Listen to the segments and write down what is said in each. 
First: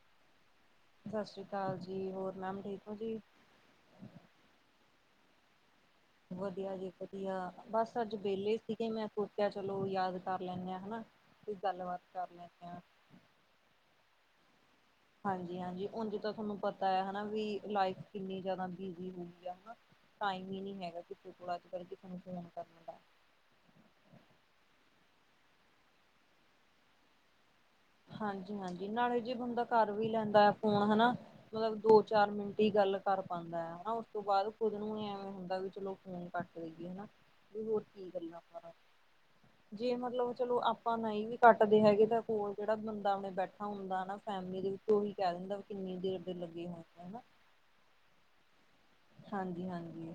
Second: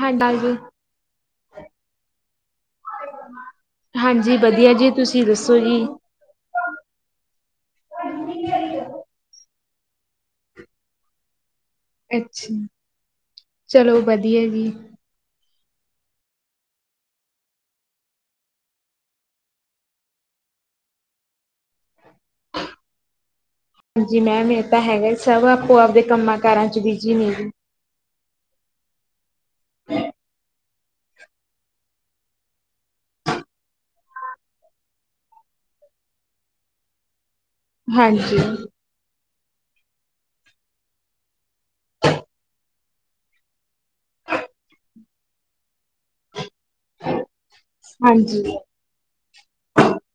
ਹਾਂ ਡਰ ਵੀ। ਸ਼ਸ਼ੀ ਕਾਲ ਜੀ, ਹੋਰ ਮੈਮ ਠੀਕ ਓ ਜੀ? ਹਾਂਜੀ ਵਧੀਆ ਜੀ ਤੁਸੀਂ ਦੱਸੋ ਜੀ? ਵਧੀਆ ਜੀ ਵਧੀਆ ਬਸ ਅੱਜ ਵਿਹਲੇ ਸੀਗੇ ਮੈਂ ਸੋਚਿਆ ਚਲੋ ਯਾਦ ਕਰ ਲੈਣੇ ਹਾਂ ਹਨਾ। ਕੋਈ ਗੱਲਬਾਤ ਕਰ ਅੱਛਾ, ਲੈਂਦੇ ਆ। ਚਲੋ ਵਧੀਆ ਜੀ। ਹਾਂਜੀ-ਹਾਂਜੀ ਉਝ ਤਾਂ ਥੋਹਾਨੂੰ ਪਤਾ ਹੈ ਵੀ ਲਾਈਫ ਕਿੰਨੀ ਜ਼ਿਆਦਾ ਬਿਜੀ ਹੋਗੀ ਆ ਹਨਾ। ਟਾਈਮ ਹੀ ਨੀ ਹੈਗਾ ਕਿਸੇ ਕੋਲ ਅੱਜ-ਕੱਲ੍ਹ ਕਿਸੇ ਨੂੰ ਫੋਨ ਕਰਨ ਦਾ। ਹਾਂਜੀ ਮੈਮ ਇਹ ਤਾਂ ਹੈਗਾ ਸਭ ਆਪੋ ਆਪਦੇ ਕੰਮਾਂ ਕਾਰਾਂ ਚ ਬਿਜੀ ਨੇ ਜੀ। ਹਾਂਜੀ - ਹਾਂਜੀ ਨਾਲੇ ਜੇ ਬੰਦਾ ਕਰ ਵੀ ਲੈਦਾ ਆ ਫੋਨ ਹਨਾ ਮਤਲਬ ਦੋ ਚਾਰ ਮਿੰਟ ਹੀ ਗੱਲ ਕਰ ਪਾਦਾ ਹੈ। ਹਨਾ ਉਸ ਤੋਂ ਬਾਅਦ ਖੁਦ ਨੂੰ ਐਵੇਂ ਹੁੰਦਾ ਵੀ ਚਲੋ ਫ਼ੋਨ ਕੱਟ ਦੇਈਏ। ਹਨਾ ਵੀ ਹੋਰ ਕੀ ਹਾਂਜੀ। ਗੱਲਾਂ ਕਰਾਂ। ਜੇ ਮਤਲਬ ਚਲੋ ਆਪਾਂ ਨਹੀਂ ਵੀ ਕੱਟਦੇ ਹੈਗੇ ਤਾਂ ਫੋਨ ਜਿਹੜਾ ਬੰਦਾ ਆਪਣੇ ਬੈਠਾ ਹੁੰਦਾ ਨਾ ਫੈਮਲੀ ਦੇ ਵਿੱਚ ਉਹੀ ਕਹਿ ਦਿੰਦਾ ਕਿੰਨੀ ਦੇਰ ਦੇ ਲੱਗੇ ਹੋਏ ਹਨਾ। ਹਾਂਜੀ। ਹਾਂਜੀ - ਹਾਂਜੀ।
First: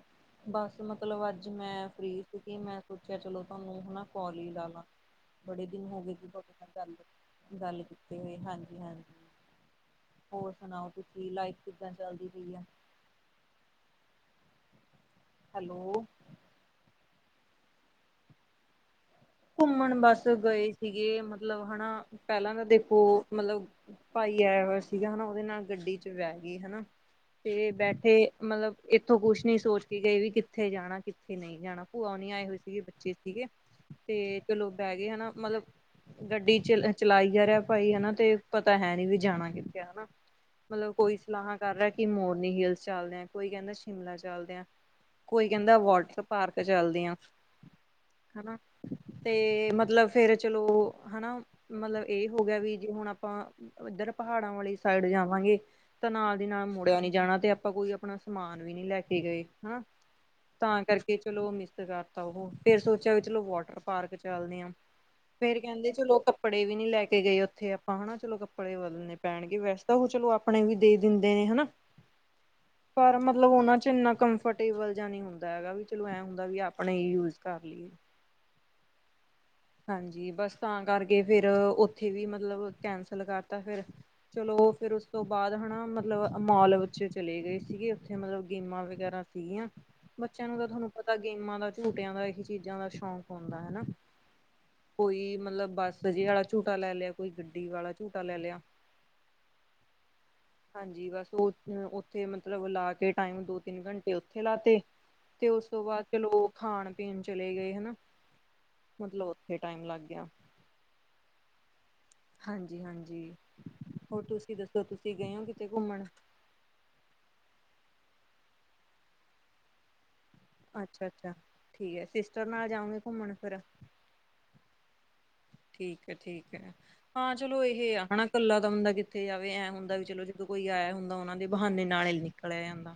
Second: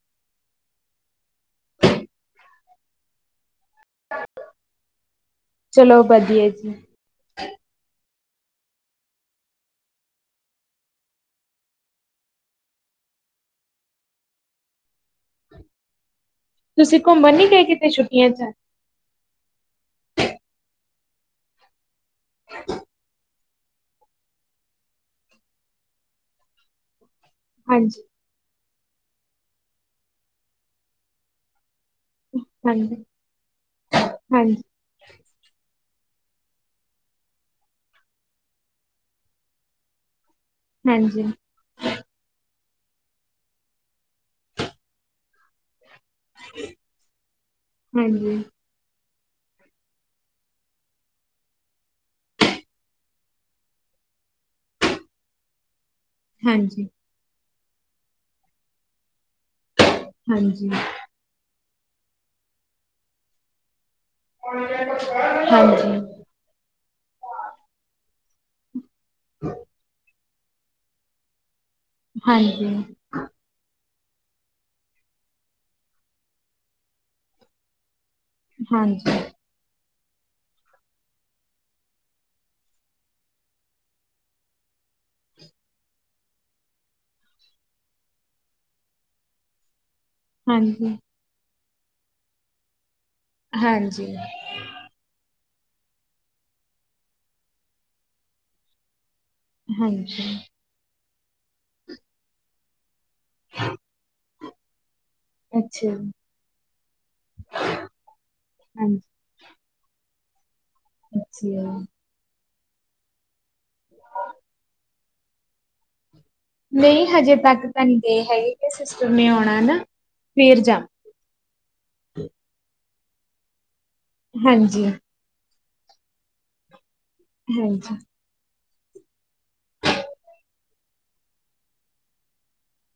ਬਸ ਮਤਲਬ ਅੱਜ ਮੈਂ ਫਰੀ ਸੀਗੀ ਮੈਂ ਸੋਚਿਆ ਚਲੋ ਮੈਂ ਤੁਹਾਨੂੰ ਹਨਾ ਕੋਲ ਹੀ ਲਾ ਲਾ। ਬੜੇ ਦਿਨ ਹੋ ਚਲੋ ਗਏ ਸੀ ਵਧੀਆ ਤੁਹਾਡੇ ਨਾਲ ਜੀ। ਗੱਲ ਗੱਲ ਕੀਤੇ ਹੋਏ ਹਾਂਜੀ - ਹਾਂਜੀ ਹੋਰ ਸੁਣਾਓ ਤੁਸੀਂ, ਲਾਈਫ ਕਿੱਦਾਂ ਚੱਲਦੀ ਪਈ ਆ। ਹੈਲੋ ਤੁਸੀਂ ਘੁੰਮਣ ਨੀ ਗਏ ਕੀਤੇ ਛੁੱਟੀਆਂ 'ਚ'। ਘੁੰਮਣ ਬਸ ਗਏ ਸੀਗੇ ਮਤਲਬ ਹਨਾ ਪਹਿਲਾਂ ਤਾਂ ਦੇਖੋ ਮਤਲਬ ਭਾਈ ਆਇਆ ਹੋਇਆ ਸੀਗਾ ਹਨਾ ਉਹਦੇ ਨਾਲ ਗੱਡੀ 'ਚ' ਵਹਿ ਗਈ ਹਨਾ। ਤੇ ਹਾਂਜੀ, ਬੈਠੇ ਮਤਲਬ ਇੱਥੋਂ ਕੁਛ ਨੀ ਸੋਚ ਕੇ ਗਏ ਵੀ ਕਿੱਥੇ ਜਾਣਾ ਕਿੱਥੇ ਨਹੀਂ ਜਾਣਾ? ਭੂਆ ਹੋਨੀ ਆਏ ਹੋਏ ਸੀਗੇ ਹਾਂਜੀ, ਬੱਚੇ ਸੀਗੇ ਤੇ ਹਾਂਜੀ, ਚਲੋ ਬਹਿ ਗਏ ਹਨਾ ਮਤਲਬ ਗੱਡੀ ਚ ਚਲਾਈ ਜਾ ਰਿਹਾ ਭਾਈ ਹਨਾ ਤੇ ਪਤਾ ਹੈ ਵੀ ਜਾਣਾ ਕਿੱਥੇ ਆ? ਹਨਾ ਮਤਲਬ ਕੋਈ ਹਾਂਜੀ, ਸਲਾਹਾ ਕਰ ਰਿਹਾ ਕਿ ਮੋਰਨੀ ਹਿਲਸ ਚੱਲਦੇ ਆ, ਕੋਈ ਕਹਿੰਦਾ ਸ਼ਿਮਲਾ ਚੱਲਦੇ ਆ, ਕੋਈ ਕਹਿੰਦਾ ਵਾਟਰ ਪਾਰਕ ਚਲਦੀਆਂ ਹਾਂਜੀ, ਹਾਂਜੀ। ਹਨਾ। ਤੇ ਮਤਲਬ ਫੇਰ ਚਲੋ ਹਨਾ ਮਤਲਬ ਇਹ ਹੋ ਗਿਆ ਵੀ ਜੇ ਹੁਣ ਆਪਾਂ ਇੱਧਰ ਪਹਾੜਾਂ ਵਾਲੀ ਸਾਈਡ ਜਾਵਾਂਗੇ। ਤਾਂ ਨਾਲ ਦੀ ਨਾਲ ਹਾਂਜੀ, ਮੁੜਿਆ ਨੀ ਜਾਣਾ ਤੇ ਆਪਾਂ ਕੋਈ ਆਪਣਾ ਸਮਾਨ ਵੀ ਨਹੀਂ ਲੈ ਕੇ ਗਏ ਹਨਾ। ਤਾਂ ਕਰਕੇ ਚਲੋ ਮਿਸ ਕਰਤਾ ਉਹੋ ਫੇਰ ਸੋਚਿਆ ਵੀ ਚਲੋ ਵਾਟਰ ਪਾਰਕ ਚੱਲਦੇ ਆ ਫੇਰ ਕਹਿੰਦੇ ਹਾਂਜੀ, ਚਲੋ ਕੱਪੜੇ ਵੀ ਨੀ ਲੈ ਕੇ ਗਏ ਉੱਥੇ ਆਪਾਂ ਹਨਾ ਚਲੋ ਕੱਪੜੇ ਬਦਲਣੇ ਪੈਣਗੇ ਵੈਸ ਤਾਂ ਉਹ ਚਲੋ ਆਪ- ਆਪਣੇ ਵੀ ਦਿੰਦੇ ਨੇ ਹਨਾ? ਹਾਂਜੀ ਪਰ ਮਤਲਬ ਉਹਨਾ 'ਚ' ਇੰਨਾ ਕੰਫਰਟੇਬਲ ਜਾਣੀ। ਹੁੰਦਾ ਹੈਗਾ ਵੀ ਚਲੋ ਐਂ ਹੁੰਦਾ ਵੀ ਆਪਣੇ ਹੀ ਯੂਜ ਕਰ ਲਈਏ। ਹਾਂਜੀ ਹਾਂਜੀ, ਬਸ ਤਾਂ ਕਰਕੇ ਫਿਰ ਉੱਥੇ ਵੀ ਮਤਲਬ ਕੈਂਸਲ ਕਰਤਾ ਫਿਰ। ਚਲੋ ਫਿਰ ਉਸ ਤੋਂ ਬਾਅਦ ਹਨਾ ਮਤਲਬ ਮੋਲ ਵਿੱਚ ਚਲੇ ਗਏ ਸੀਗੇ ਉੱਥੇ ਮਤਲਬ ਗੇਮਾਂ, ਵਗੈਰਾ ਸੀਗੀਆ ਬੱਚਿਆਂ ਨੂੰ ਤਾਂ ਤੁਹਾਨੂੰ ਹਾਂਜੀ। ਪਤਾ ਗੇਮਾਂ ਦਾ ਝੂਟਿਆਂ ਦਾ ਇਹੀ ਚੀਜ਼ਾਂ ਦਾ ਸ਼ੌਕ ਹੁੰਦਾ ਹਨਾ। ਹਾਂਜੀ, ਕੋਈ ਮਤਲਬ ਬੱਸਜੇ ਵਾਲਾ ਝੂਟਾ ਲੈ ਲਿਆ ਕੋਈ ਗੱਡੀ ਵਾਲਾ ਝੂਟਾ ਲੈ ਲਿਆ। ਹਾਂਜੀ ਹਾਂਜੀ, ਬਸ ਉਹ ਉੱਥੇ ਮਤਲਬ ਲਾ ਕੇ ਟਾਈਮ ਦੋ-ਤਿੰਨ ਘੰਟੇ ਉੱਥੇ ਲਾਤੇ। ਤੇ ਉਸ ਤੋਂ ਅੱਛਾ ਬਾਅਦ ਜੀ, ਚਲੋ ਉਹ ਖਾਣ-ਪੀਣ ਚਲੇ ਗਏ ਹਨਾ। ਹਾਂਜੀ, ਉੱਥੇ ਟਾਈਮ ਲੱਗ ਗਿਆ। ਅੱਛਿਆ। ਹਾਂਜੀ- ਹਾਂਜੀ ਹੋਰ ਤੁਸੀਂ ਦੱਸੋ ਤੁਸੀਂ ਗਏ ਹੋ ਕਿਤੇ ਘੁੰਮਣ? ਨਹੀਂ ਹਜੇ ਤੱਕ ਤਾਂ ਨੀ ਗਏ ਹੈਗੇ ਸਿਸਟਰ ਨੇ ਆਉਣਾ ਨਾ ਫੇਰ ਜਾਮਾ। ਅੱਛਾ-ਅੱਛਾ ਠੀਕ ਹੈ ਸਿਸਟਰ ਨਾਲ ਜਾਓਗੇ ਘੁੰਮਣ ਫਿਰ? ਹਾਂਜੀ। ਠੀਕ ਏ-ਠੀਕ ਏ, ਹਾਂ ਚਲੋ ਇਹ ਹਾਂਜੀ ਇਕੱਲਾ ਤਾਂ ਬੰਦਾ ਕਿੱਥੇ ਜਾਵੇ ਐਂ ਹੁੰਦਾ ਵੀ ਚਲੋ ਜਦੋਂ ਕੋਈ ਆਇਆ ਹੁੰਦਾ ਉਹਨਾਂ ਦੇ ਬਹਾਨੇ ਨਾਲੇ ਨਿਕਲਿਆ ਜਾਂਦਾ।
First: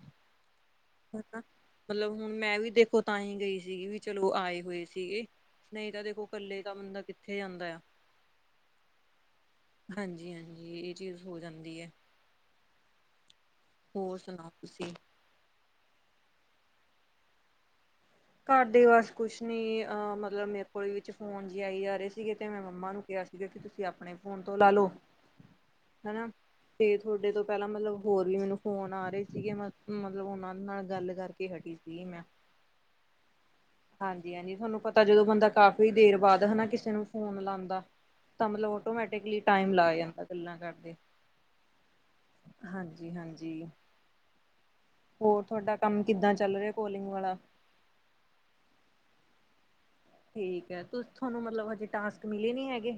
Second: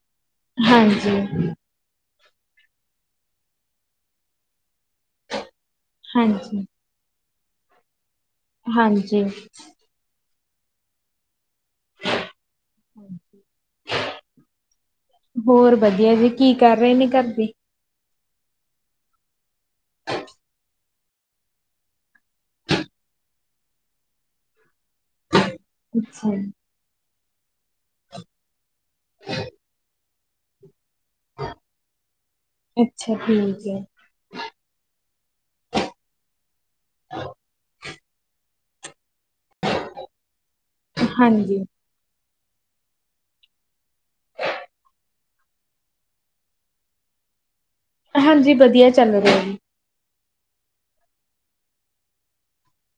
ਹਾਂਜੀ। ਹਨਾ। ਮਤਲਬ ਹੁਣ ਮੈਂ ਵੀ ਦੇਖੋ ਤਾਂਹੀ ਗਈ ਸੀਗੀ ਵੀ ਚਲੋ ਆਏ ਹੋਏ ਸੀਗੇ। ਨਹੀਂ ਤਾਂ ਦੇਖੋ ਇਕੱਲੇ ਹਾਂਜੀ ਤਾਂ ਬੰਦਾ ਕਿੱਥੇ ਜਾਂਦਾ ਆ। ਹਾਂਜੀ। ਹਾਂਜੀ- ਹਾਂਜੀ ਇਹ ਚੀਜ਼ ਹੋ ਜਾਂਦੀ ਹੈ। [inaudible] ਹੋਰ ਸੁਣਾਓ ਤੁਸੀਂ? ਹੋਰ ਵਧੀਆ ਜੀ, ਕੀ ਕਰ ਰਹੇ ਨੇ ਘਰਦੇ? ਘਰ ਦੇ ਬਸ ਕੁਛ ਨੀ ਅ ਮਤਲਬ ਮੇ ਕੋਈ ਵਿੱਚ ਫੋਨ ਜੇ ਆਈ ਜਾ ਰਹੇ ਸੀਗੇ ਤੇ ਮੈਂ ਮੰਮਾ ਨੂੰ ਕਿਹਾ ਸੀਗਾ ਕਿ ਤੁਸੀਂ ਆਪਣੇ ਫੋਨ ਤੋਂ ਲਾ ਲੋੋ। ਅੱਛਾ ਜੀ। ਤੇ ਥੋਡੇ ਤੋਂ ਪਹਿਲਾਂ ਮਤਲਬ ਹੋਰ ਵੀ ਮੈਨੂੰ ਫੋਨ ਆ ਰਹੇ ਸੀਗੇ ਮਤ ਮ ਮਤਲਬ ਉਹਨਾਂ ਦੇ ਨਾਲ ਗੱਲ ਕਰਕੇ ਹਟੀ ਸੀ ਮੈਂ ਅੱਛਾ, ਠੀਕ ਐ ਹਾਂਜੀ- ਹਾਂਜੀ ਥੋਨੂੰ ਪਤਾ ਜਦੋਂ ਬੰਦਾ ਕਾਫ਼ੀ ਦੇਰ ਬਾਅਦ ਹਨਾ ਕਿਸੇ ਨੂੰ ਫੋਨ ਲਾਉਂਦਾ। ਤਾਂ ਮਤਲਬ ਆਟੋਮੈਟਿਕਲੀ ਟਾਈਮ ਲੱਗ ਜਾਂਦਾ ਗੱਲਾਂ ਕਰਦੇ। ਹਾਂਜੀ। ਹਾਜੀ- ਹਾਜੀ। ਹੋਰ ਤੁਹਾਡਾ ਕੰਮ ਕਿੱਦਾਂ ਚੱਲ ਰਿਹਾ ਕੋਲਿੰਗ ਵਾਲਾ ਹਾਂਜੀ ਵਧੀਆ ਚੱਲ ਰਿਹਾ ਜੀ। ਠੀਕ ਏ ਤੁਸੀਂ ਤੁਹਾਨੂੰ ਮਤਲਬ ਹਜੇ ਟਾਸਕ ਮਿਲੇ ਨੀ ਹੈਗੇ।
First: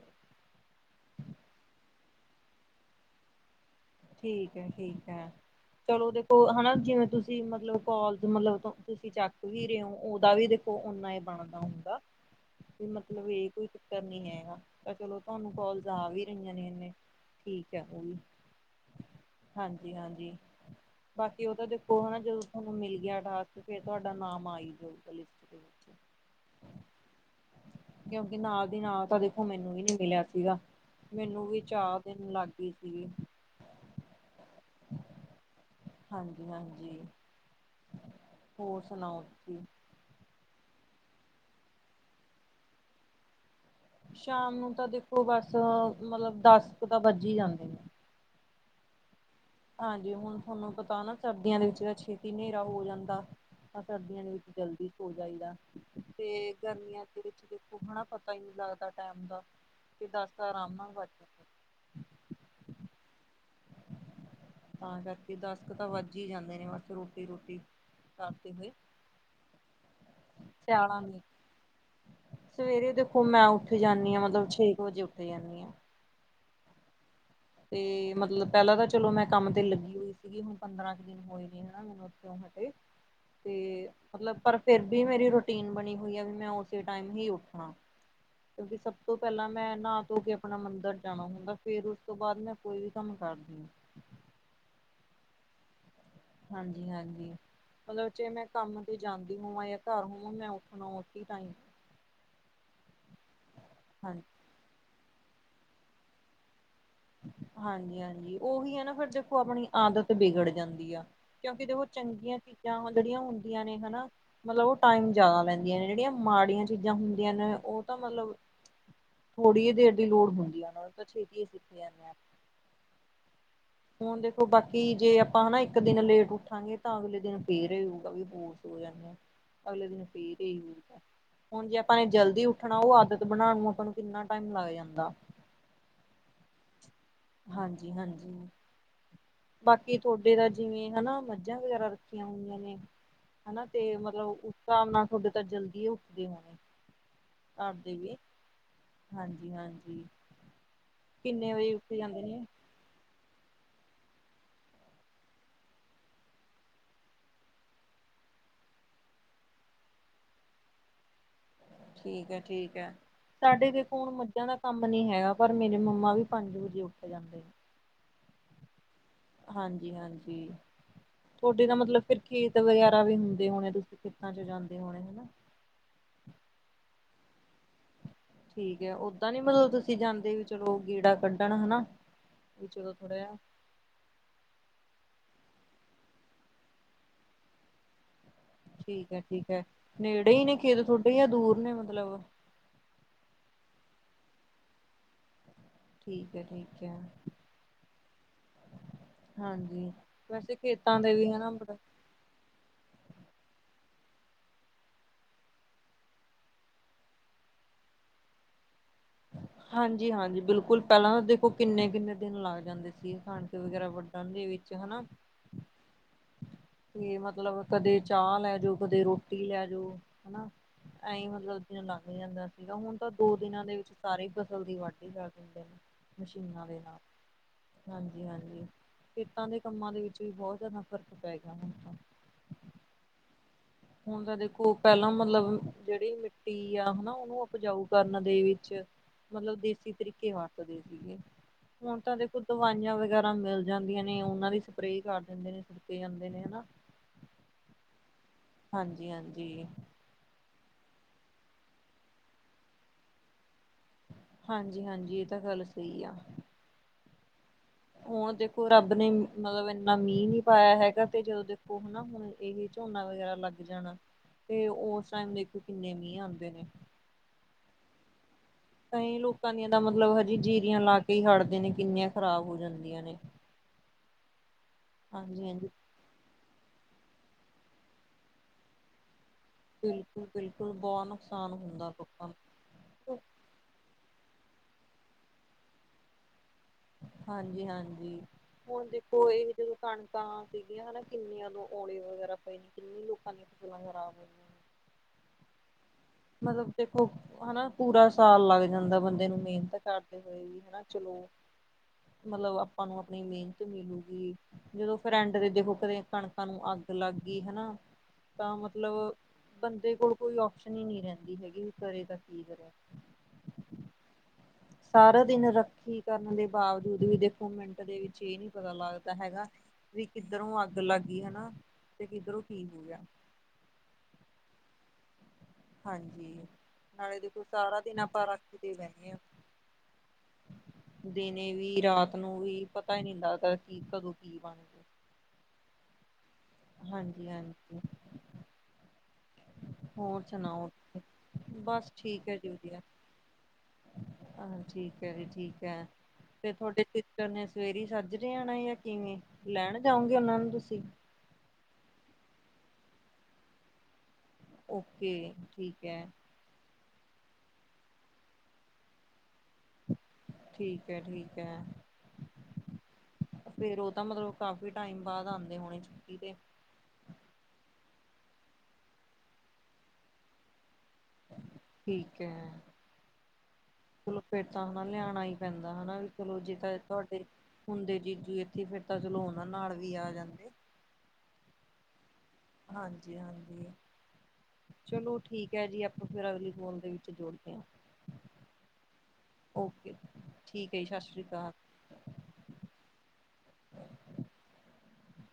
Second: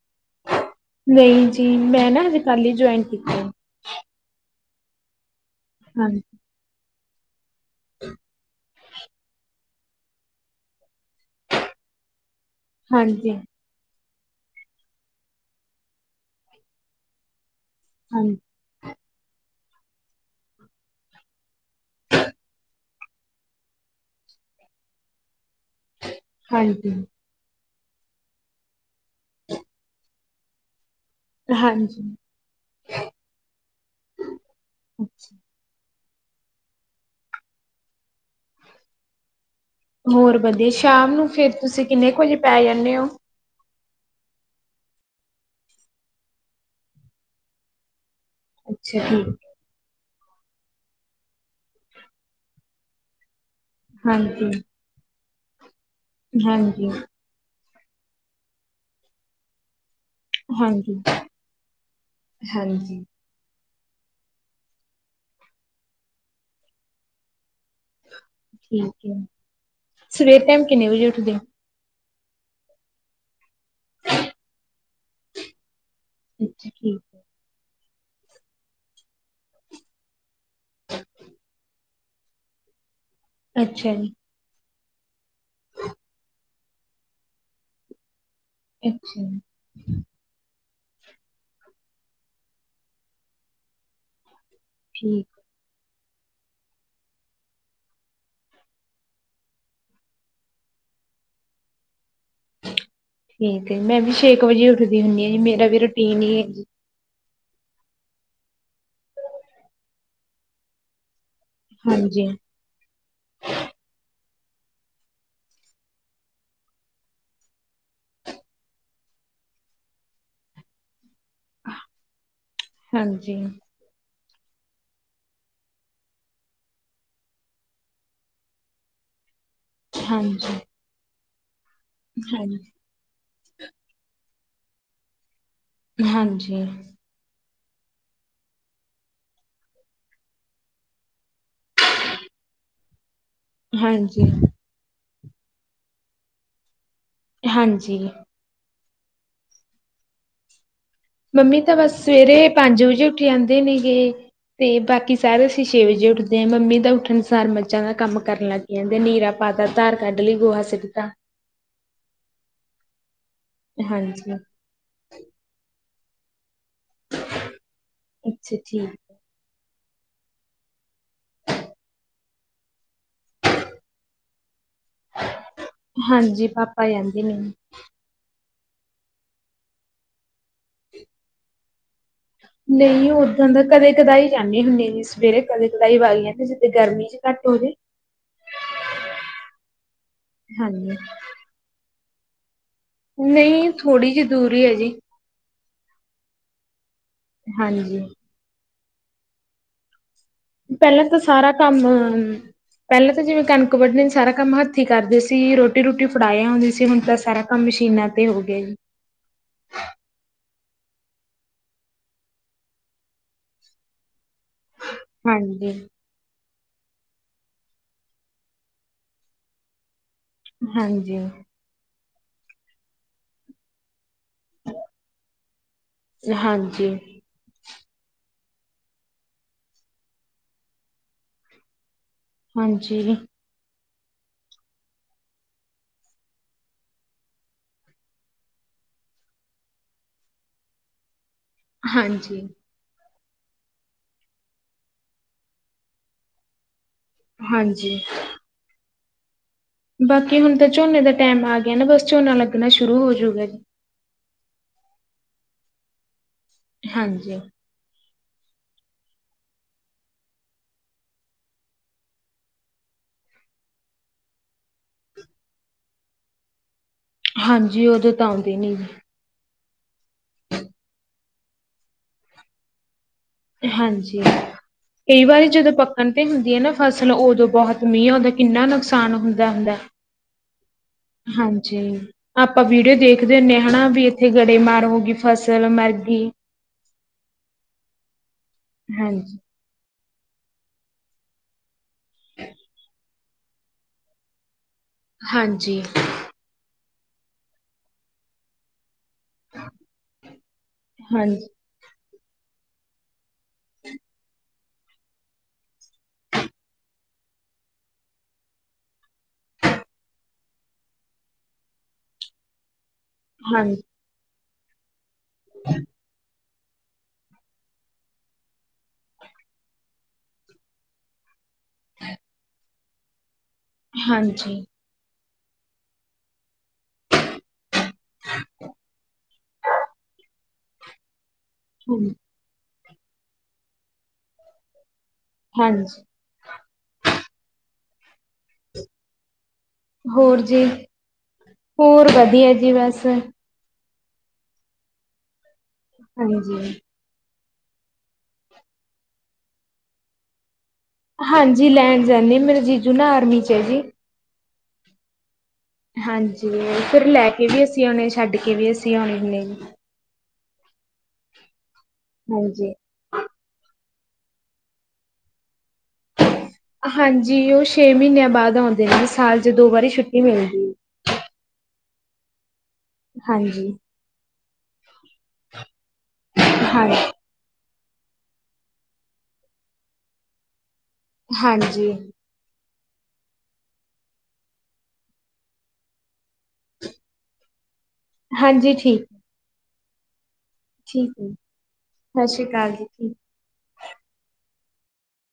ਨਹੀਂ ਜੀ ਮੈਂ ਨਾ ਅਜੇ ਕੱਲ ਹੀ ਜੁਆਇਨ ਕੀਤੇ। ਠੀਕ ਆ ਠੀਕ ਆ ਚਲੋ ਹਾਂਜੀ ਦੇਖੋ ਹਨਾ ਜਿਵੇਂ ਤੁਸੀਂ ਮਤਲਬ ਮਤਲਬ ਕੋਲ ਮਤਲਬ ਤੁਸੀਂ ਚੱਕ ਵੀ ਰਹੇ ਹੋ ਉਹਦਾ ਵੀ ਦੇਖੋ ਓਨਾ ਬਣਦਾ ਹੁੰਦਾ। ਵੀ ਮਤਲਬ ਹਾਂਜੀ ਇਹ ਕੋਈ ਚੱਕਰ ਨਹੀਂ ਹੈਗਾ ਤਾਂ ਚਲੋ ਤੁਹਾਨੂੰ ਕੋਲਸ ਆ ਵੀ ਰਹੀਆਂ ਨੇ ਇੰਨੇ ਠੀਕ ਆ ਉਹ ਵੀ। ਹਾਂਜੀ ਹਾਂਜੀ- ਹਾਂਜੀ। ਬਾਕੀ ਉਹ ਤਾਂ ਦੇਖੋ ਹਨਾ ਜਦੋਂ ਤੁਹਾਨੂੰ ਮਿਲ ਗਿਆ ਟਾਸਕ ਤੇ ਫਿਰ ਤੁਹਾਡਾ ਨਾਮ ਆਈ ਜਾਊਗਾ ਲਿਸਟ ਤੇ [inaudible] ਹਾਂਜੀ। ਕਿਉਂਕਿ ਨਾਲ ਦੀ ਨਾਲ ਤਾਂ ਦੇਖੋ ਮੈਨੂੰ ਵੀ ਨਹੀਂ ਮਿਲਿਆ ਸੀਗਾ ਮੈਨੂੰ ਵੀ ਚਾਰ ਹਾਂਜੀ ਦਿਨ ਲੱਗ ਗਏ ਸੀਗੇ। ਅੱਛਾ ਹਾਂਜੀ- ਹਾਂਜੀ। ਹੋਰ ਸੁਣਾਓ ਤੁਸੀਂ ਹੋਰ ਵਧੀਆ ਸ਼ਾਮ ਨੂੰ ਫਿਰ ਤੁਸੀਂ ਕਿੰਨੇ ਕੁ ਵਜੇ ਪੈ ਜਾਂਦੇ ਹੋ? ਸ਼ਾਮ ਨੂੰ ਤਾਂ ਦੇਖੋ ਬਸ ਮਤਲਬ ਦਸ ਕੁ ਤਾਂ ਵੱਜੀ ਹੀ ਜਾਂਦੇ ਨੇ ਅੱਛਾ ਠੀਕ ਹਾਂਜੀ ਹੁਣ ਤੁਹਾਨੂੰ ਪਤਾ ਨਾ ਸਰਦੀਆਂ ਦੇ ਵਿੱਚ ਤਾਂ ਛੇਤੀ ਹਨੇਰਾ ਹੋ ਜਾਂਦਾ। ਤਾਂ ਸਰਦੀਆਂ ਦੇ ਵਿੱਚ ਹਾਂਜੀ ਜਲਦੀ ਸੋ ਜਾਈਦਾ ਤੇ ਹਾਂਜੀ ਗਰਮੀਆਂ ਦੇ ਵਿੱਚ ਦੇਖੋ ਉਹ ਹਨਾ ਪਤਾ ਹੀ ਨਹੀਂ ਲੱਗਦਾ ਟਾਇਮ ਦਾ ਤੇ ਦਸ ਤਾਂ ਆਰਾਮ ਨਾਲ ਵੱਜ ਜਾਂਦੇ ਨੇ, ਹਾਂਜੀ-ਹਾਂਜੀ। ਤਾਂ ਕਰਕੇ ਦਸ ਕੁ ਤਾ ਵੱਜ ਹੀ ਜਾਂਦੇ ਨੇ ਬਸ ਰੋਟੀ- ਰੋਟੀ ਕਰਦੇ ਹੋਏ ਠੀਕ ਆ, ਸਵੇਰ ਟਾਈਮ ਕਿੰਨੇ ਸਿਆਲਾਂ ਵਜੇ ਨੇ ਉੱਠਦੇ ਹੋ? ਸਵੇਰੇ ਦੇਖੋ ਮੈਂ ਉੱਠੇ ਜਾਂਦੀ ਹਾਂ ਮਤਲਬ ਛੇ ਕੁ ਵਜੇ ਉੱਠੇ ਜਾਂਦੀ ਹਾਂ। ਅੱਛਾ, ਠੀਕ ਤੇ ਮਤਲਬ ਪਹਿਲਾਂ ਤਾਂ ਚਲੋ ਮੈਂ ਕੰਮ ਤੇ ਲੱਗੀ ਹੋਈ ਸੀਗੀ ਹੁਣ ਪੰਦਰਾਂ ਕੁ ਦਿਨ ਹੋਏ ਵੀ ਹਨਾ ਉੱਥੋਂ ਹਟੇ ਹੈ। ਤੇ ਅੱਛਾ ਜੀ। ਮਤਲਬ ਪਰ ਫਿਰ ਵੀ ਮੇਰੀ ਰੁਟੀਨ ਬਣੀ ਹੋਈ ਆ ਵੀ ਮੈਂ ਉਸੇ ਟਾਈਮ ਹੀ ਉੱਠਾ। ਕਿਉਂਕਿ ਸਭ ਤੋਂ ਅੱਛਾ। ਜੀ ਪਹਿਲਾਂ ਮੈਂ ਨਹਾ ਧੋ ਕੇ ਆਪਣਾ ਮੰਦਿਰ ਜਾਣਾ ਹੁੰਦਾ ਫੇਰ ਉਸ ਉਸ ਤੋਂ ਕੋਈ ਵੀ ਕੰਮ ਕਰਦੀ ਹਾਂ। ਠੀਕ ਹਾਂਜੀ- ਹਾਂਜੀ। ਮਤਲਬ ਜੇ ਮੈਂ ਕੰਮ ਤੇ ਜਾਂਦੀ ਹੋਵਾਂ ਜਾਂ ਘਰ ਹੋਵਾਂ ਮੈਂ ਉੱਠਣਾ ਉੱਹੀ ਟਾਇਮ ਠੀਕ ਏ ਮੈਂ ਵੀ ਹਾਂ ਛੇ ਕੁ ਵਜੇ ਉੱਠਦੀ ਹੁੰਦੀ ਹਾਂ ਜੀ ਮੇਰਾ ਵੀ ਰੁਟੀਨ ਹੀ ਏ ਹਾਂਜੀ-ਹਾਂਜੀ ਉਹੀ ਏ ਨਾ ਫਿਰ ਦੇਖੋ, ਆਪਣੀ ਆਦਤ ਵਿਗੜ ਜਾਂਦੀ ਆ ਕਿਉਂਕਿ ਦੇਖੋ ਹਾਂਜੀ, ਚੰਗੀਆਂ ਚੀਜ਼ਾਂ ਹੁਣ ਜਿਹੜੀਆਂ ਹੁੰਦੀਆਂ ਨੇ ਹਨਾ। ਮਤਲਬ ਉਹ ਟਾਈਮ ਜਿਆਦਾ ਲੈਂਦੀਆਂ ਨੇ ਜਿਹੜੀਆਂ ਮਾੜੀਆਂ ਚੀਜ਼ਾਂ ਹੁੰਦੀਆਂ ਨੇ ਉਹ ਤਾਂ ਮਤਲਬ ਥੋੜੀ ਦੇਰ ਦੀ ਲੋੜ ਹੁੰਦੀ ਆ, ਉਹਨਾਂ ਨੂੰ ਤਾਂ ਛੇਤੀ ਸਿੱਖ ਜਾਨੇ ਆ। ਹਾਂਜੀ। ਹੁਣ ਦੇਖੋ ਬਾਕੀ ਜੇ ਆਪਾਂ ਹਨਾ, ਇੱਕ ਦਿਨ ਲੇਟ ਉੱਠਾਂਗੇ ਤਾਂ ਅਗਲੇ ਦਿਨ ਫੇਰ ਹਊਗਾ ਵੀ ਹੋਰ ਸੋ ਹੋ ਜਾਂਦਾ ਐ, ਅਗਲੇ ਦਿਨ ਫਿਰ ਹਾਂਜੀ, ਇਹੀ ਹੋਵੇਗਾ ਹੁਣ ਜੇ ਨੇ ਜਲਦੀ ਹਾਂਜੀ। ਉੱਠਣਾ ਉਹ ਆਦ ਤ ਬਣਾਉਣ ਨੂੰ ਆਪਾਂ ਨੂੰ ਕਿੰਨਾ ਟਾਈਮ ਲੱਗ ਜਾਂਦਾ। ਹਾਂਜੀ। ਹਾਂਜੀ-ਹਾਂਜੀ। ਬਾਕੀ ਥੋੜੇ ਤਾ ਜਿਵੇਂ ਹਨਾ, ਮੱਝਾਂ ਵਗੈਰਾ ਰੱਖੀਆਂ ਹੋਈਆਂ ਨੇ। ਹਨਾ ਤੇ, ਮਤਲਬ ਹਾਂਜੀ, ਉਸ ਹਿਸਾਬ ਨਾਲ ਤੁਹਾਡੇ ਤਾਂ ਜਲਦੀ ਉੱਠਦੇ ਹੋਣੇ। ਆਪਦੇ ਹਾਂਜੀ। ਵੇ, ਹਾਂਜੀ-ਹਾਂਜੀ। ਕਿੰਨੇ ਮੰਮੀ ਵਜੇ ਤਾਂ ਉੱਠ ਬਸ, ਜਾਂਦੇ ਨੇ ਸਵੇਰੇ ਪੰਜ ਵਜੇ ਉੱਠ ਜਾਂਦੇ ਨੇ ਗੇ। ਤੇ ਬਾਕੀ ਸਾਰੇ ਅਸੀਂ ਛੇ ਵਜੇ ਉੱਠਦੇ, ਮੰਮੀ ਦਾ ਉੱਠਣ ਸਾਰ ਮੱਝਾਂ ਦਾ ਕੰਮ ਕਰਨ ਲੱਗ ਕਹਿੰਦੇ ਨੀਰਾ ਪਾਤਾ, ਧਾਰ ਕੱਢ ਲਈ, ਗੋਹਾ ਸਿੱਟਦਾ। ਠੀਕ ਐ ਠੀਕ ਐ, ਸਾਡੇ ਤੇ ਫੋਨ ਹਾਂਜੀ। ਮੱਝਾਂ ਦਾ ਕੰਮ ਨੀ ਹੈਗਾ, ਪਰ ਮੇਰੇ ਮੰਮਾ ਵੀ ਪੰਜ ਵਜੇ ਉੱਠ ਜਾਂਦੇ ਨੇ। ਅੱਛਾ, ਠੀਕ। ਹਾਂਜੀ- ਹਾਂਜੀ। ਤੁਹਾਡੇ ਤਾਂ ਮਤਲਬ ਫਿਰ ਖੇਤ ਵਗੈਰਾ ਵੀ ਹੁੰਦੇ ਹੋਣੇ, ਤੁਸੀਂ ਖੇਤਾਂ 'ਚ ਜਾਂਦੇ ਹੋਣੇ ਹਨਾ? ਹਾਂਜੀ ਪਾਪਾ ਜਾਂਹਦੇ ਨੇ। ਠੀਕ ਹੈ, ਓਦਾਂ ਨੀ ਮਤਲਬ ਤੁਸੀਂ ਜਾਂਦੇ ਵੀ ਚਲੋ ਗੇੜਾ ਕੱਢਣ ਹਨਾ? ਵੀ ਚਲੋ ਨਹੀਂ, ਥੋੜਾ ਜਿਹਾ ਓਦਾਂ ਦਾ ਕਦੇ-ਕਦਾਈ ਜਾਂਦੇ ਹੁਨੇ ਜੀ, ਸਵੇਰੇ ਕਦੇ-ਕਦਾਈ ਵਗ ਜਾਨੇ ਆ ਜਿੱਦੇ ਗਰਮੀ ਜੀ ਘੱਟ ਹੋਵੇ। ਠੀਕ ਹੈ, ਠੀਕ ਹੈ, ਨੇੜੇ ਹੀ ਨੇ ਖੇਤ ਹਾਂਜੀ। ਤੁਹਾਡੇ ਜਾਂ ਦੂਰ ਨੇ ਮਤਲਬ? ਨਹੀਂ, ਥੋੜ੍ਹੀ ਜੀ ਦੂਰ ਐ ਜੀ। ਠੀਕ ਜੀ ਐ, ਠੀਕ ਐ। ਹਾਂਜੀ। ਹਾਂਜੀ। ਵੈਸੇ ਖੇਤਾਂ ਪਹਿਲਾਂ ਦੇ ਤਾਂ ਵੀ ਹਨਾ ਸਾਰਾ ਬੜਾ ਕੰਮ ਪਹਿਲਾਂ ਤਾਂ ਜਿਵੇਂ ਕਣਕ ਵੱਢਣੀ ਸਾਰਾ ਕੰਮ ਹੱਥਂ ਕਰਦੇ ਸੀ ਰੋਟੀ -ਰੂਟੀ ਫੜਾਇਆ ਆਉਦੀ ਸੀ ਹੁਣ ਤਾਂ ਸਾਰਾ ਕੰਮ ਮਸ਼ੀਨਾਂ ਤੇ ਹੋ ਗਿਆ ਜੀ। ਹਾਂਜੀ - ਹਾਂਜੀ ਬਿਲਕੁਲ ਪਹਿਲਾਂ ਤਾਂ ਦੇਖੋ ਕਿੰਨੇ - ਕਿੰਨੇ ਦਿਨ ਲੱਗ ਜਾਂਦੇ। ਸੀ ਕਣਕ ਵਗੈਰਾ ਵੱਡਣ ਦੇ ਵਿੱਚ ਹਨਾ। ਹਾਂਜੀ। ਤੇ ਮਤਲਬ ਕਦੇ ਚਾਹ ਲੈ ਜਓ, ਕਦੇ ਰੋਟੀ ਲੈ ਜਾਓ। ਹਨਾ, ਹਾਂਜੀ। ਐਂ ਮਤਲਬ ਦਿਨ ਲੰਘ ਜਾਂਦਾ ਸੀਗਾ ਹੁਣ ਤਾਂ ਦੋ ਦਿਨਾਂ ਦੇ ਵਿੱਚ ਸਾਰੀ ਫਸਲ ਦੀ ਵਾਢੀ ਕਰ ਦਿੰਦੇ ਨੇ ਮਸ਼ੀਨਾਂ ਦੇ ਹਾਂਜੀ। ਨਾਲ। ਹਾਂਜੀ - ਹਾਂਜੀ। ਖੇਤਾਂ ਦੇ ਕੰਮਾਂ ਦੇ ਵਿੱਚ ਵੀ ਬਹੁਤ ਜ਼ਿਆਦਾ ਫ਼ਰਕ ਪੈ ਗਿਆ ਹੁਣ ਤਾਂ। ਹਾਂਜੀ। ਹੁਣ ਤਾਂ ਦੇਖੋ ਪਹਿਲਾਂ ਮਤਲਬ ਜਿਹੜੀ ਮਿੱਟੀ ਹਨਾ, ਉਹਨੂੰ ਉਪਜਾਊ ਕਰਨ ਦੇ ਵਿੱਚ ਮਤਲਬ ਦੇਸੀ ਤਰੀਕੇ ਵਰਤਦੇ ਸੀਗੇ, ਹੁਣ ਤਾਂ ਦੇਖੋ ਹਾਂਜੀ। ਦਵਾਈਆਂ ਵਗੈਰਾ ਮਿਲ ਜਾਂਦੀਆਂ ਨੇ, ਉਹਨਾਂ ਦੀ ਸਪਰੇਅ ਕਰ ਦਿੰਦੇ ਨੇ ਸੁੜਕੇ ਜਾਂਦੇ ਨੇ ਹਨਾ। ਹਾਂਜੀ। ਹਾਂਜੀ - ਹਾਂਜੀ। ਬਾਕੀ ਹੁਣ ਤਾਂ ਝੋਨੇ ਦਾ ਟਾਈਮ ਆ ਗਿਆ ਨਾ, ਬਸ ਝੋਨਾ ਲੱਗਣਾ ਸ਼ੁਰੂ ਹੋਜੂਗਾ ਜੀ। ਹਾਂਜੀ - ਹਾਂਜੀ, ਇਹ ਤਾਂ ਗੱਲ ਸਹੀ ਆ। ਹਾਂਜੀ। ਹੁਣ ਦੇਖੋ ਰੱਬ ਨੇ ਮ ਮਤਲਬ ਇੰਨਾ ਮੀਂਹ ਨੀ ਪਾਇਆ ਹੈਗਾ ਤੇ ਜਦੋਂ ਦੇਖੋ ਹਨਾ ਹੁਣ ਹੁਣ ਇਹੇ ਝੋਨਾ ਵਗੈਰਾ ਲੱਗ ਜਾਣਾ ਤੇ ਉਸ ਟਾਈਮ ਦੇਖੋ ਕਿੰਨੇ ਮੀਂਹ ਆਂਦੇ ਨੇ। ਹਾਂਜੀ ਉਦੋਂ ਤਾਂ ਆਉਂਦੇ ਨੀ। ਜੀ ਕਈ ਲੋਕਾਂ ਦੀਆਂ ਤਾਂ ਮਤਲਬ ਹਜੇ ਜੀਰੀਆਂ ਲਾ ਕੇ ਹੀ ਹੜਦੇ ਨੇ ਕਿੰਨੀਆਂ ਖਰਾਬ ਹੋ ਜਾਂਦੀਆਂ ਨੇ। ਹਾਂਜੀ, ਕਈ ਵਾਰੀ ਹਾਂਜੀ-ਹਾਂਜੀ ਜਦੋਂ ਪ- ਪੱਕਣ ਤੇ ਹੁੰਦੀ ਨਾ ਫਸਲ ਉਦੋਂ ਬਹੁਤ ਮੀਂਹ ਆਉਦਾ ਦਾ ਕਿੰਨਾ ਨੁਕਸਾਨ ਹੁੰਦਾ, ਹੁੰਦਾ। ਬਿਲਕੁਲ ਬਿਲਕੁਲ ਬਹੁਤ ਨੁਕਸਾਨ ਹੁੰਦਾ ਲੋਕਾਂ ਨੂੰ। ਆਪਾਂ ਵੀਡੀਓ ਦੇਖਦੇ ਹੁੰਨੇ ਹਨਾ ਵੀ ਇੱਥੇ ਗੜੇ ਮਾਰ ਹੋ ਗਈ ਫਸਲ ਮਰਗੀ ਹਾਂਜੀ - ਹਾਂਜੀ ਹੁਣ ਦੇਖੋ ਹਾਂਜੀ, ਇਹ ਜਦੋਂ ਕਣਕਾਂ ਸੀਗੀਆਂ ਹਨਾ ਕਿੰਨਿਆ ਓਲੇ ਵਗੈਰਾ ਪਏ ਨੇ ਕਿੰਨੇ ਲੋਕਾਂ ਦੀਆਂ ਫਸਲਾਂ ਖਰਾਬ ਹੋਈਆਂ। ਨੇ ਹਾਂਜੀ। ਮਤਲਬ ਦੇਖੋ ਹਨਾ ਪੂਰਾ ਸਾਲ ਲੱਗ ਜਾਂਦਾ ਬੰਦੇ ਨੂੰ। ਮਿਹਨਤ ਕਰਦੇ ਹੋਏ ਵੀ ਹਨਾ ਚਲੋ। ਹਾਂਜੀ, ਮਤਲਬ ਆਪਾਂ ਆਪਣੀ ਮਿਹਨਤ ਮਿਲੂਗੀ। ਜਦੋਂ ਫਿਰ ਐਂਡ ਤੇ ਦੇਖੋ ਕਦੇ ਕਣਕਾਂ ਨੂੰ ਅੱਗ ਲੱਗ ਗਈ ਹਨਾ। ਤਾਂ ਮਤਲਬ ਬੰਦੇ ਕੋਲ ਕੋਈ ਆਪਸ਼ਨ ਨੀ ਰਹਿੰਦੀ ਹੈਗੀ ਕਰੇ ਤਾਂ ਕੀ ਕਰੇ। ਹਾਂਜੀ ਸਾਰਾ ਦਿਨ ਰਾਖੀ ਕਰਨ ਦੇ ਬਾਵਜੂਦ ਵੀ ਦੇਖੋ ਮਿੰਟ ਦੇ ਵਿੱਚ ਇਹ ਨੀ ਪਤਾ ਲੱਗਦਾ ਹੈਗਾ ਵੀ ਕਿੱਧਰੋਂ ਅੱਗ ਲੱਗ ਗਈ ਹਨਾ ਤੇ ਕਿੱਧਰੋਂ ਕੀ ਹੋ ਗਿਆ। ਹਾਂਜੀ ਹਾਂਜੀ, ਨਾਲੇ ਦੇਖੋ ਸਾਰਾ ਦਿਨ ਆਪਾਂ ਰਾਖੀ ਤੇ ਬਹਿੰਦੇ ਆ। ਦਿਨੇ ਵੀ, ਹੂੰ, ਰਾਤ ਨੂੰ ਵੀ, ਪਤਾ ਹੀ ਨਹੀਂ ਲੱਗਦਾ, ਕਿ ਕਦੋਂ ਕੀ ਬਣ ਗਿਆ ਹਾਂਜੀ। ਹਾਂਜੀ- ਹਾਂਜੀ। ਹੋਰ ਜੀ, ਬਸ ਹੋਰ ਠੀਕ ਹੈ ਵਧੀਆ ਜੀ ਬਸ। ਹਾਂ ਠੀਕ ਹੈ ਜੀ ਠੀਕ ਹੈ, ਤੇ ਫੇਰ ਹਾਂਜੀ, ਤੁਹਾਡੇ ਤੇ ਉਹਨੇ ਸਵੇਰੇ ਹੀ ਸੱਜਰੇ ਆਣਾ ਜਾਂ ਕਿਵੇਂ, ਲੈਣ ਜਾਓਗੇ ਉਹਨਾਂ ਨੂੰ ਤੁਸੀਂ? ਹਾਂਜੀ ਲੈਣ ਜਾਂਦੀ ਆ ਮੇਰਾ ਜੀਜੂ ਨਾ ਆਰਮੀ 'ਚ ਆ। ਓਕੇ। ਠੀਕ ਹੈ ਹਾਂਜੀ, ਫਿਰ ਲੈ ਕੇ ਵੀ ਅਸੀਂ ਆਉਣੇ ਛੱਡ ਕੇ ਵੀ ਅਸੀਂ ਆਉਣੇ ਹੁੰਨੇ ਆ ਜੀ। ਠੀਕ ਹੈ- ਠੀਕ ਹੈ। ਹਾਂਜੀ। ਫੇਰ ਉਹ ਤਾਂ ਮਤਲਬ ਕਾਫ਼ੀ ਟਾਈਮ ਬਾਅਦ ਆਉਂਦੇ ਹੋਣੇ ਛੁੱਟੀ ਤੇ। ਹਾਂਜੀ ਉਹ ਛੇ ਮਹੀਨਿਆਂ ਬਾਅਦ ਆਉਂਦੇ ਨੇ ਸਾਲ 'ਚ ਦੋ ਵਾਰੀ ਛੁੱਟੀ ਮਿਲਦੀ ਆ। ਠੀਕ ਹੈ। ਹਾਂਜੀ। ਚਲੋ ਫਿਰ, [unintelligible] ਤਾਂ ਹਨਾ ਲਿਆਣਾ ਹੀ ਪੈਂਦਾ ਹਨਾ ਵੀ ਚਲੋ ਜੇਤਾ ਹਾਂ ਤੁਹਾਡੇ ਹੁੰਦੇ ਜੀਜੂ ਇੱਥੇ ਤਾਂ ਫਿਰ ਚਲੋ ਉਹਨਾ ਨਾਲ ਵੀ ਆ ਜਾਂਦੇ। ਹਾਂਜੀ। ਹਾਂਜੀ - ਹਾਂਜੀ। ਚਲੋ ਠੀਕ ਹੈ ਜੀ ਆਪਾਂ ਫਿਰ ਅਗਲੀ ਫੋਨ ਦੇ ਵਿੱਚ ਜੋੜਦੇ ਹਾਂ। ਹਾਂਜੀ ਠੀਕ। ਓਕੇ। ਜੀ ਸਤਿ ਠੀਕ ਸ਼੍ਰੀ ਹੈ, ਅਕਾਲ ਸਤਿ ਸ੍ਰੀ ਆਕਾਲ ਜੀ।